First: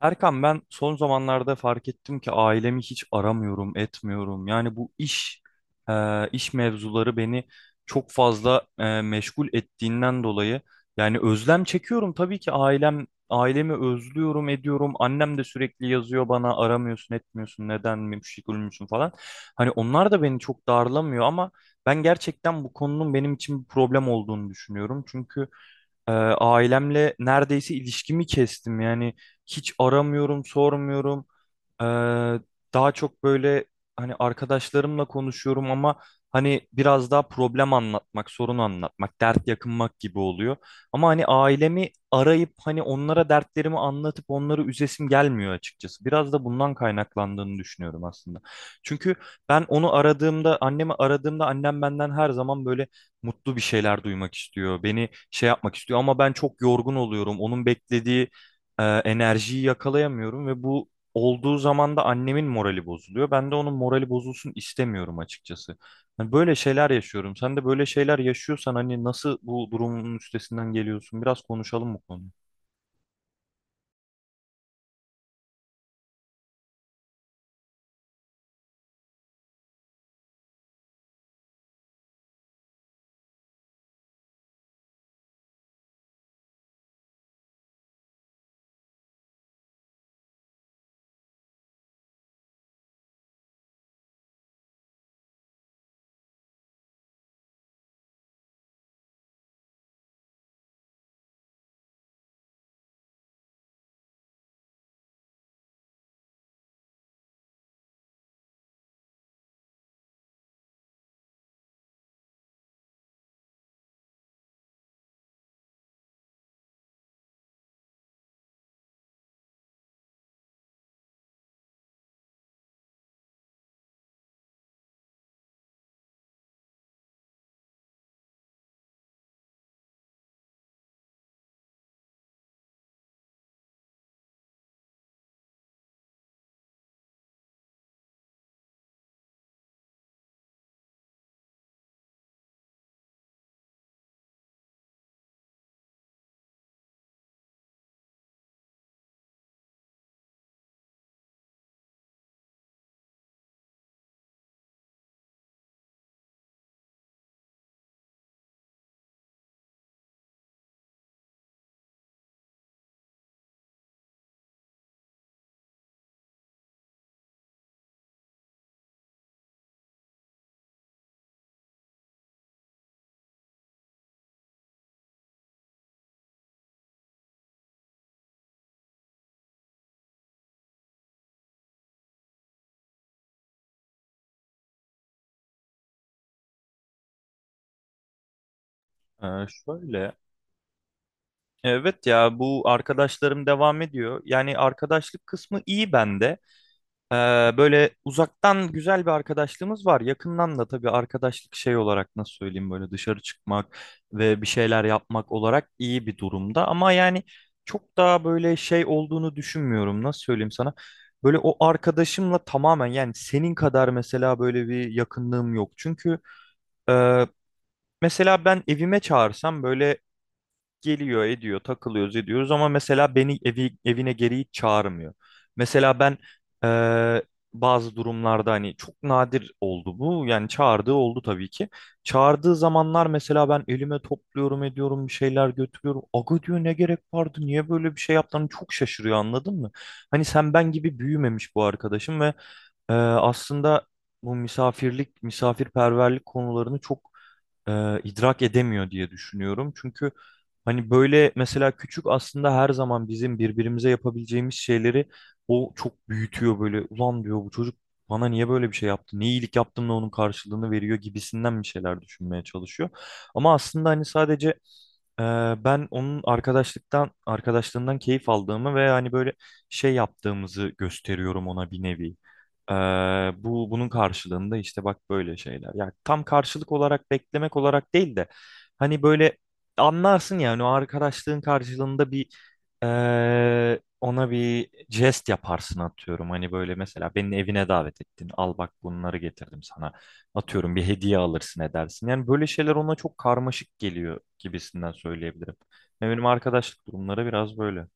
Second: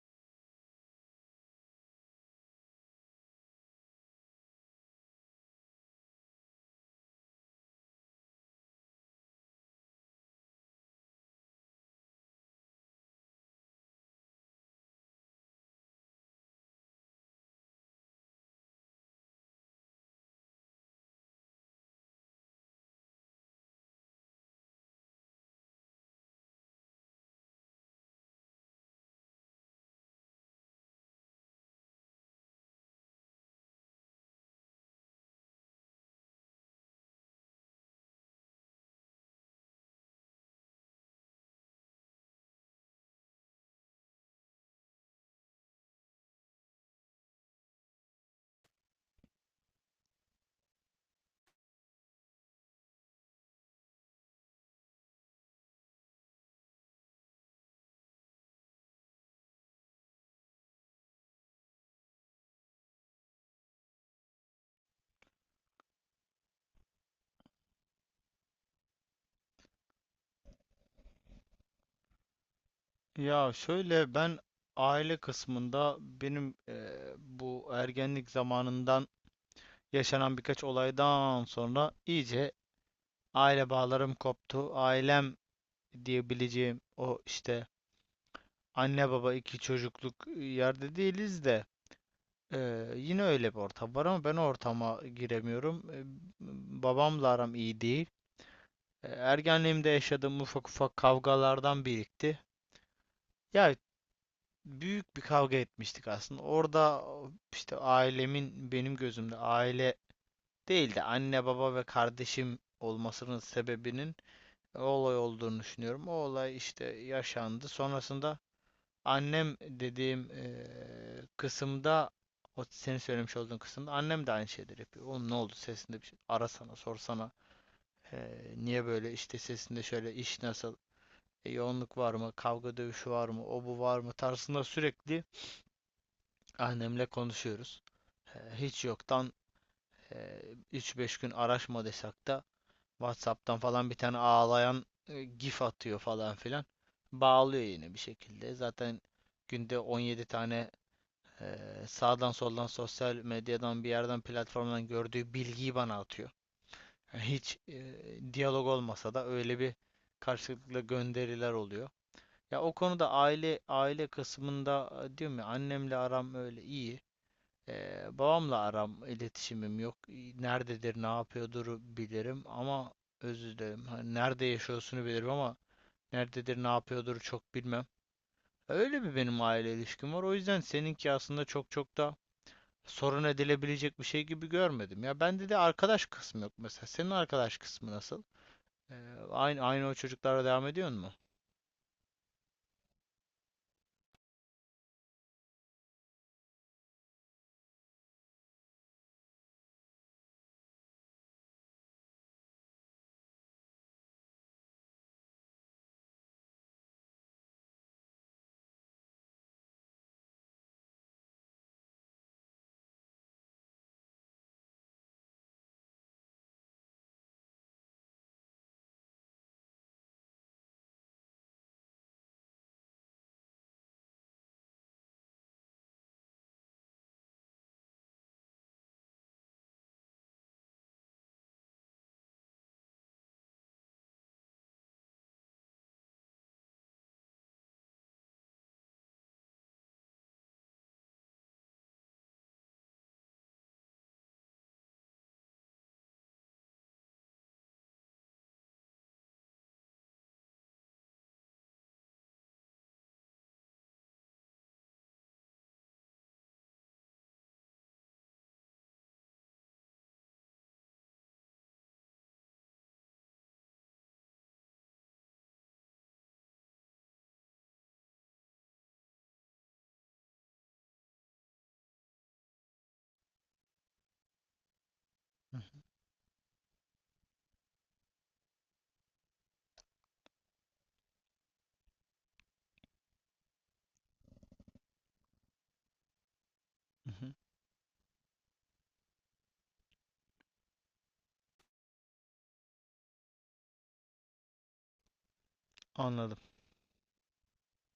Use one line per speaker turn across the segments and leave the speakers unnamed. Erkan, ben son zamanlarda fark ettim ki ailemi hiç aramıyorum, etmiyorum. Yani bu iş iş mevzuları beni çok fazla meşgul ettiğinden dolayı yani özlem çekiyorum tabii ki ailemi özlüyorum, ediyorum. Annem de sürekli yazıyor bana aramıyorsun, etmiyorsun, neden meşgul müsün falan. Hani onlar da beni çok darlamıyor ama ben gerçekten bu konunun benim için bir problem olduğunu düşünüyorum. Çünkü ailemle neredeyse ilişkimi kestim. Yani hiç aramıyorum, sormuyorum. Ee, Daha çok böyle hani arkadaşlarımla konuşuyorum ama hani biraz daha problem anlatmak, sorun anlatmak, dert yakınmak gibi oluyor. Ama hani ailemi arayıp hani onlara dertlerimi anlatıp onları üzesim gelmiyor açıkçası. Biraz da bundan kaynaklandığını düşünüyorum aslında. Çünkü ben onu aradığımda, annemi aradığımda annem benden her zaman böyle mutlu bir şeyler duymak istiyor. Beni şey yapmak istiyor ama ben çok yorgun oluyorum. Onun beklediği enerjiyi yakalayamıyorum ve bu olduğu zaman da annemin morali bozuluyor. Ben de onun morali bozulsun istemiyorum açıkçası. Hani böyle şeyler yaşıyorum. Sen de böyle şeyler yaşıyorsan hani nasıl bu durumun üstesinden geliyorsun? Biraz konuşalım bu konuyu.
Ya şöyle ben aile kısmında benim bu ergenlik zamanından yaşanan birkaç olaydan sonra iyice aile bağlarım koptu. Ailem diyebileceğim o işte anne baba iki çocukluk yerde değiliz de yine öyle bir ortam var ama ben o ortama giremiyorum. Babamla aram iyi değil. Ergenliğimde yaşadığım ufak ufak kavgalardan birikti. Ya büyük bir kavga etmiştik aslında. Orada işte ailemin benim gözümde aile değil de anne baba ve kardeşim olmasının sebebinin olay olduğunu düşünüyorum. O olay işte yaşandı. Sonrasında annem dediğim kısımda o senin söylemiş olduğun kısımda annem de aynı şeyleri yapıyor. Oğlum ne oldu, sesinde bir şey, arasana, sorsana. Niye böyle, işte sesinde şöyle, iş nasıl, yoğunluk var mı, kavga dövüşü var mı, o bu var mı tarzında sürekli annemle konuşuyoruz. Hiç yoktan e, üç beş gün araşma da WhatsApp'tan falan bir tane ağlayan gif atıyor falan filan. Bağlıyor yine bir şekilde. Zaten günde 17 tane e, sağdan soldan, sosyal medyadan bir yerden, platformdan gördüğü bilgiyi bana atıyor. Yani hiç diyalog olmasa da öyle bir karşılıklı gönderiler oluyor. Ya o konuda aile kısmında diyorum ya, annemle aram öyle iyi. Babamla aram, iletişimim yok. Nerededir, ne yapıyordur bilirim ama özür dilerim. Hani nerede yaşıyorsunu bilirim ama nerededir, ne yapıyordur çok bilmem. Öyle bir benim aile ilişkim var. O yüzden seninki aslında çok çok da sorun edilebilecek bir şey gibi görmedim. Ya bende de arkadaş kısmı yok mesela. Senin arkadaş kısmı nasıl? Aynı o
Şöyle.
çocuklara devam ediyor mu?
Evet ya, bu arkadaşlarım devam ediyor. Yani arkadaşlık kısmı iyi bende. Ee, Böyle uzaktan güzel bir arkadaşlığımız var. Yakından da tabii arkadaşlık şey olarak, nasıl söyleyeyim, böyle dışarı çıkmak ve bir şeyler yapmak olarak iyi bir durumda. Ama yani çok daha böyle şey olduğunu düşünmüyorum. Nasıl söyleyeyim sana? Böyle o arkadaşımla tamamen, yani senin kadar mesela, böyle bir yakınlığım yok. Çünkü e, mesela ben evime çağırsam böyle geliyor ediyor, takılıyoruz ediyoruz, ama mesela beni evine geri hiç çağırmıyor. Mesela ben eee, bazı durumlarda, hani çok nadir oldu bu, yani çağırdığı oldu tabii ki. Çağırdığı zamanlar mesela ben elime topluyorum ediyorum, bir şeyler götürüyorum. Aga diyor, ne gerek vardı, niye böyle bir şey yaptın? Hani çok şaşırıyor, anladın mı? Hani sen ben gibi büyümemiş bu arkadaşım ve aslında bu misafirlik misafirperverlik konularını çok idrak edemiyor diye düşünüyorum. Çünkü hani böyle mesela küçük, aslında her zaman bizim birbirimize yapabileceğimiz şeyleri o çok büyütüyor böyle. Ulan diyor, bu çocuk bana niye böyle bir şey yaptı? Ne iyilik yaptım da onun karşılığını veriyor gibisinden bir şeyler düşünmeye çalışıyor. Ama aslında hani sadece ee, ben onun arkadaşlığından keyif aldığımı ve hani böyle şey yaptığımızı gösteriyorum ona, bir nevi. Ee, Bu bunun karşılığında işte bak böyle
Hı hı,
şeyler. Yani tam karşılık olarak beklemek olarak değil de hani böyle anlarsın yani, o arkadaşlığın karşılığında bir ona bir jest yaparsın atıyorum. Hani böyle mesela
hı hı.
beni evine davet ettin. Al bak bunları getirdim sana. Atıyorum bir hediye alırsın edersin. Yani böyle şeyler ona çok karmaşık geliyor gibisinden söyleyebilirim. Ve benim
Anladım.
arkadaşlık durumları biraz böyle.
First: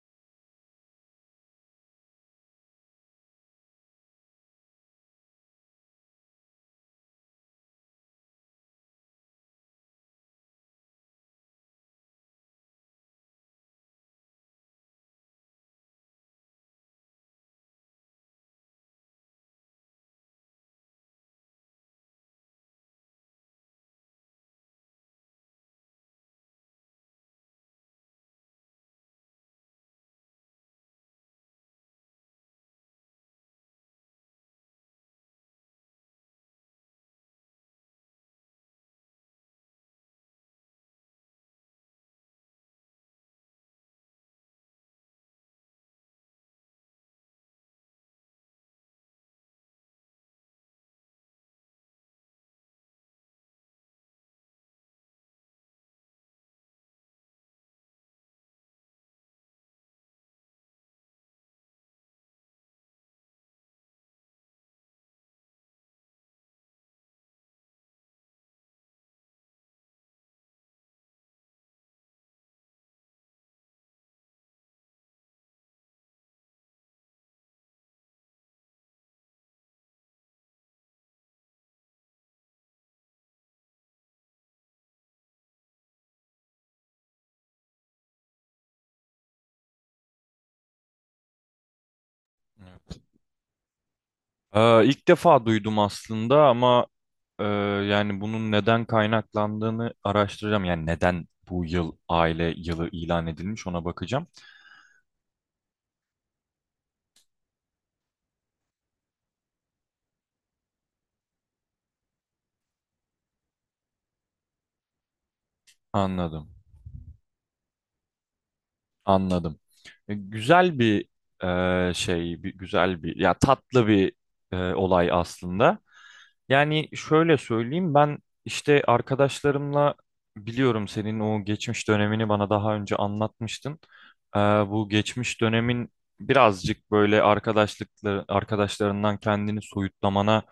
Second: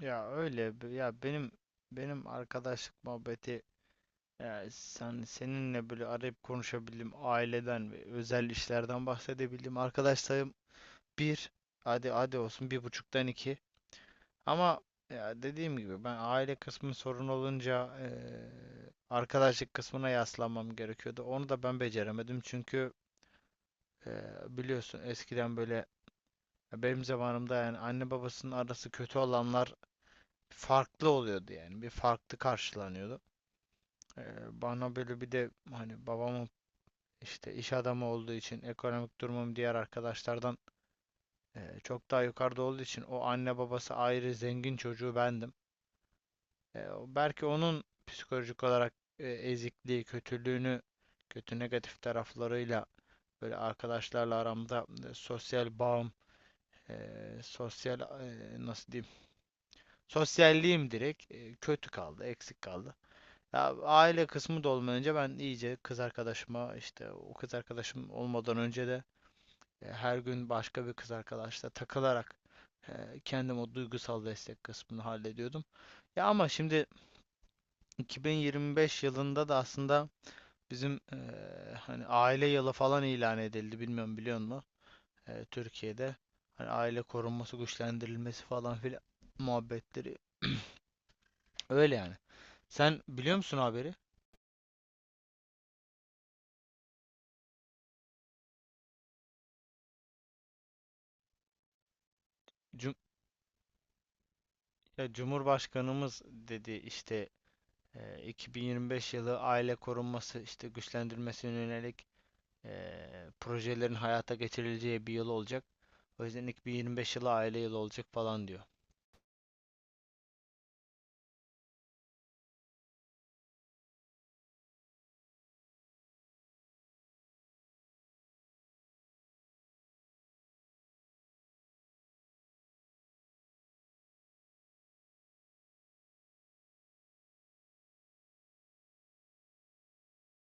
Ya ya benim arkadaşlık muhabbeti, yani sen, seninle böyle arayıp konuşabildim, aileden ve özel işlerden bahsedebildim. Arkadaş sayım bir. Hadi hadi olsun, bir buçuktan iki. Ama ya dediğim gibi, ben aile kısmı sorun olunca arkadaşlık kısmına yaslanmam gerekiyordu. Onu da ben beceremedim çünkü eee, biliyorsun eskiden böyle, benim zamanımda yani anne babasının arası kötü olanlar farklı oluyordu, yani bir farklı karşılanıyordu. Eee, Bana böyle bir de hani babamın işte iş adamı olduğu için ekonomik durumum diğer arkadaşlardan çok daha yukarıda olduğu için, o anne babası ayrı zengin çocuğu bendim. E, Belki onun psikolojik olarak ezikliği, kötülüğünü, kötü negatif taraflarıyla böyle arkadaşlarla aramda sosyal bağım, e, sosyal, nasıl diyeyim, sosyalliğim direkt kötü kaldı, eksik kaldı. Ya aile kısmı da olmayınca ben iyice kız arkadaşıma, işte o kız arkadaşım olmadan önce de her gün başka bir kız arkadaşla takılarak e, kendim o duygusal destek kısmını hallediyordum. Ya ama şimdi 2025 yılında da aslında bizim hani aile yılı falan ilan edildi. Bilmiyorum, biliyor musun? Türkiye'de hani aile korunması, güçlendirilmesi falan filan muhabbetleri öyle yani.
Evet.
Sen biliyor musun haberi?
İlk defa duydum aslında ama e, yani bunun neden kaynaklandığını araştıracağım. Yani neden bu yıl aile yılı
Cum-
ilan edilmiş ona bakacağım.
ya Cumhurbaşkanımız dedi işte, 2025 yılı aile korunması, işte güçlendirmesine yönelik projelerin hayata geçirileceği bir yıl olacak. O yüzden
Anladım.
ilk bir 25 yılı aile yılı olacak falan diyor.
Anladım. Güzel bir güzel bir, ya tatlı bir olay aslında. Yani şöyle söyleyeyim, ben işte arkadaşlarımla, biliyorum senin o geçmiş dönemini bana daha önce anlatmıştın. Bu geçmiş dönemin birazcık böyle arkadaşlıkları arkadaşlarından kendini soyutlamana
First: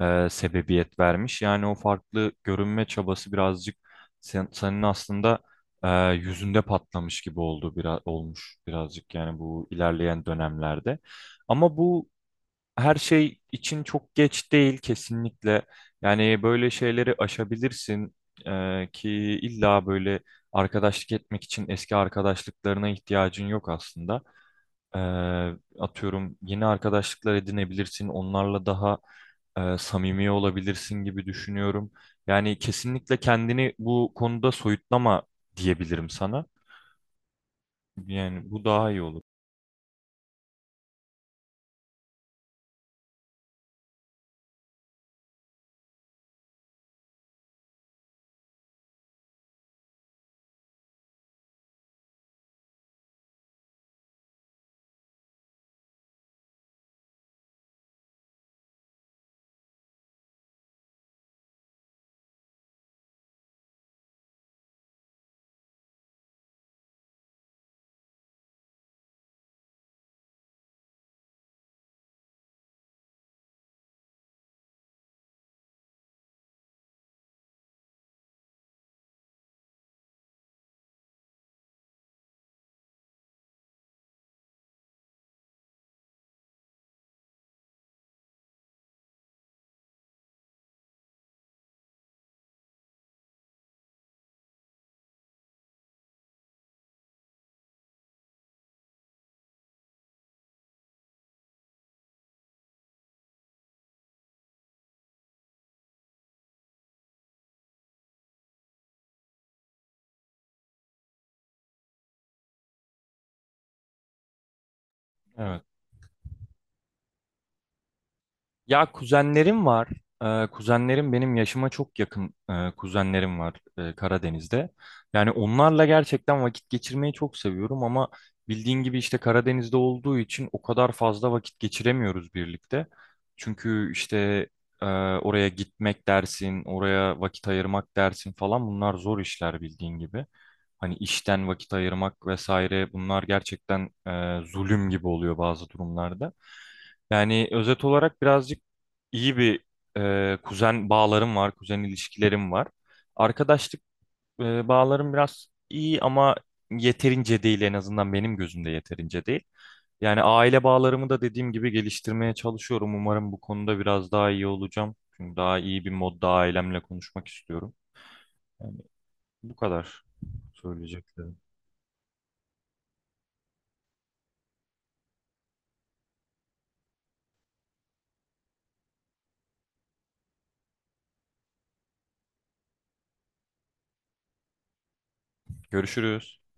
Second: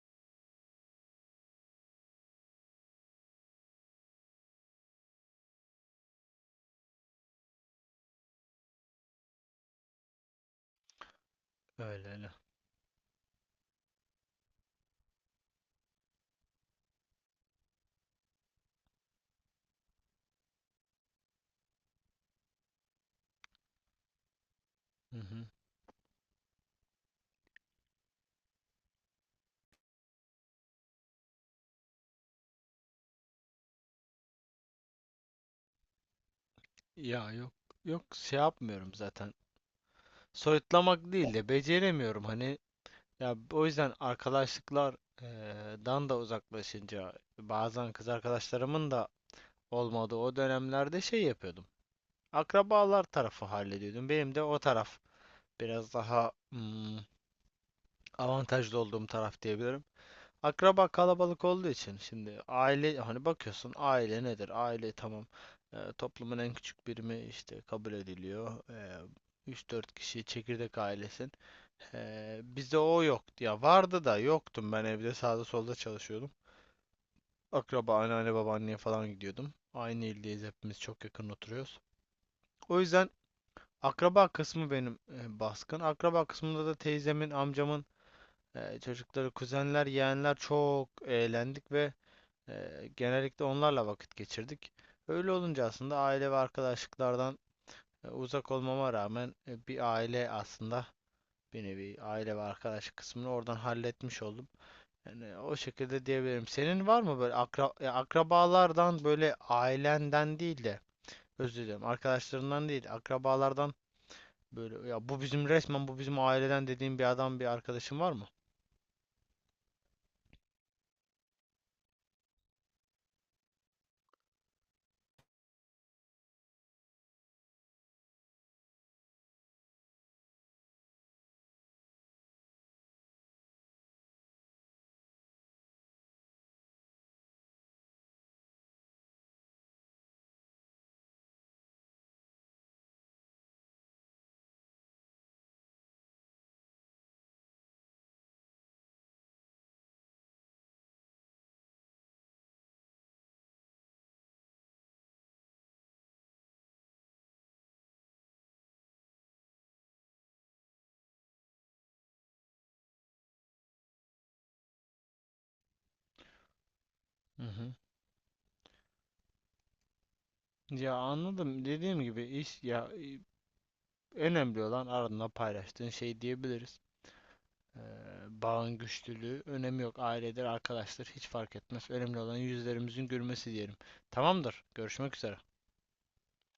sebebiyet vermiş. Yani o farklı görünme çabası birazcık senin aslında e, yüzünde patlamış gibi oldu, biraz olmuş birazcık yani bu ilerleyen dönemlerde. Ama
Öyle
bu
öyle.
her şey için çok geç değil kesinlikle. Yani böyle şeyleri aşabilirsin. Ki illa böyle arkadaşlık etmek için eski arkadaşlıklarına ihtiyacın yok aslında. Ee,
Hı hı.
Atıyorum yeni arkadaşlıklar edinebilirsin, onlarla daha samimi olabilirsin gibi düşünüyorum. Yani kesinlikle kendini bu konuda soyutlama diyebilirim sana.
Ya yok, yok, şey
Yani bu daha
yapmıyorum
iyi olur.
zaten. Soyutlamak değil de beceremiyorum hani. Ya o yüzden arkadaşlıklar dan da uzaklaşınca, bazen kız arkadaşlarımın da olmadığı o dönemlerde şey yapıyordum. Akrabalar tarafı hallediyordum. Benim de o taraf biraz daha avantajlı olduğum taraf diyebilirim. Akraba kalabalık olduğu için, şimdi aile, hani bakıyorsun, aile nedir? Aile, tamam, toplumun en küçük birimi işte kabul ediliyor. 3-4 kişi çekirdek ailesin. Bizde o yoktu, ya vardı da yoktum, ben evde, sağda solda çalışıyordum. Akraba anneanne babaanneye falan gidiyordum. Aynı ildeyiz hepimiz, çok yakın oturuyoruz. O yüzden akraba kısmı benim baskın. Akraba kısmında da teyzemin, amcamın çocukları, kuzenler, yeğenler, çok eğlendik ve genellikle onlarla vakit geçirdik. Öyle olunca aslında aile ve arkadaşlıklardan uzak olmama rağmen, bir aile aslında, bir nevi aile ve arkadaşlık kısmını oradan halletmiş oldum. Yani o şekilde diyebilirim. Senin var mı böyle ya akrabalardan, böyle ailenden değil de, özür dilerim, arkadaşlarından değil, akrabalardan, böyle ya bu bizim,
Evet.
resmen bu bizim aileden dediğin bir adam, bir arkadaşın var mı?
Ya, kuzenlerim var. Kuzenlerim benim yaşıma çok yakın, kuzenlerim var Karadeniz'de. Yani onlarla gerçekten vakit geçirmeyi çok seviyorum ama bildiğin gibi işte Karadeniz'de olduğu için o kadar fazla vakit geçiremiyoruz birlikte. Çünkü işte e, oraya gitmek dersin, oraya vakit ayırmak dersin falan, bunlar zor işler bildiğin gibi. Hani işten vakit ayırmak vesaire, bunlar gerçekten zulüm gibi oluyor bazı durumlarda. Yani özet olarak birazcık iyi bir kuzen bağlarım var, kuzen ilişkilerim var. Arkadaşlık bağlarım biraz iyi ama yeterince değil, en azından benim gözümde yeterince değil. Yani aile bağlarımı da dediğim gibi geliştirmeye çalışıyorum. Umarım bu konuda biraz daha iyi olacağım. Çünkü daha iyi bir modda ailemle konuşmak
Hı
istiyorum.
hı.
Yani bu kadar
Ya
söyleyeceklerim.
anladım. Dediğim gibi iş, ya önemli olan ardından paylaştığın şey diyebiliriz. Ee, Bağın güçlülüğü, önemi yok. Ailedir, arkadaştır hiç fark etmez. Önemli olan yüzlerimizin gülmesi diyelim. Tamamdır, görüşmek üzere.
Görüşürüz.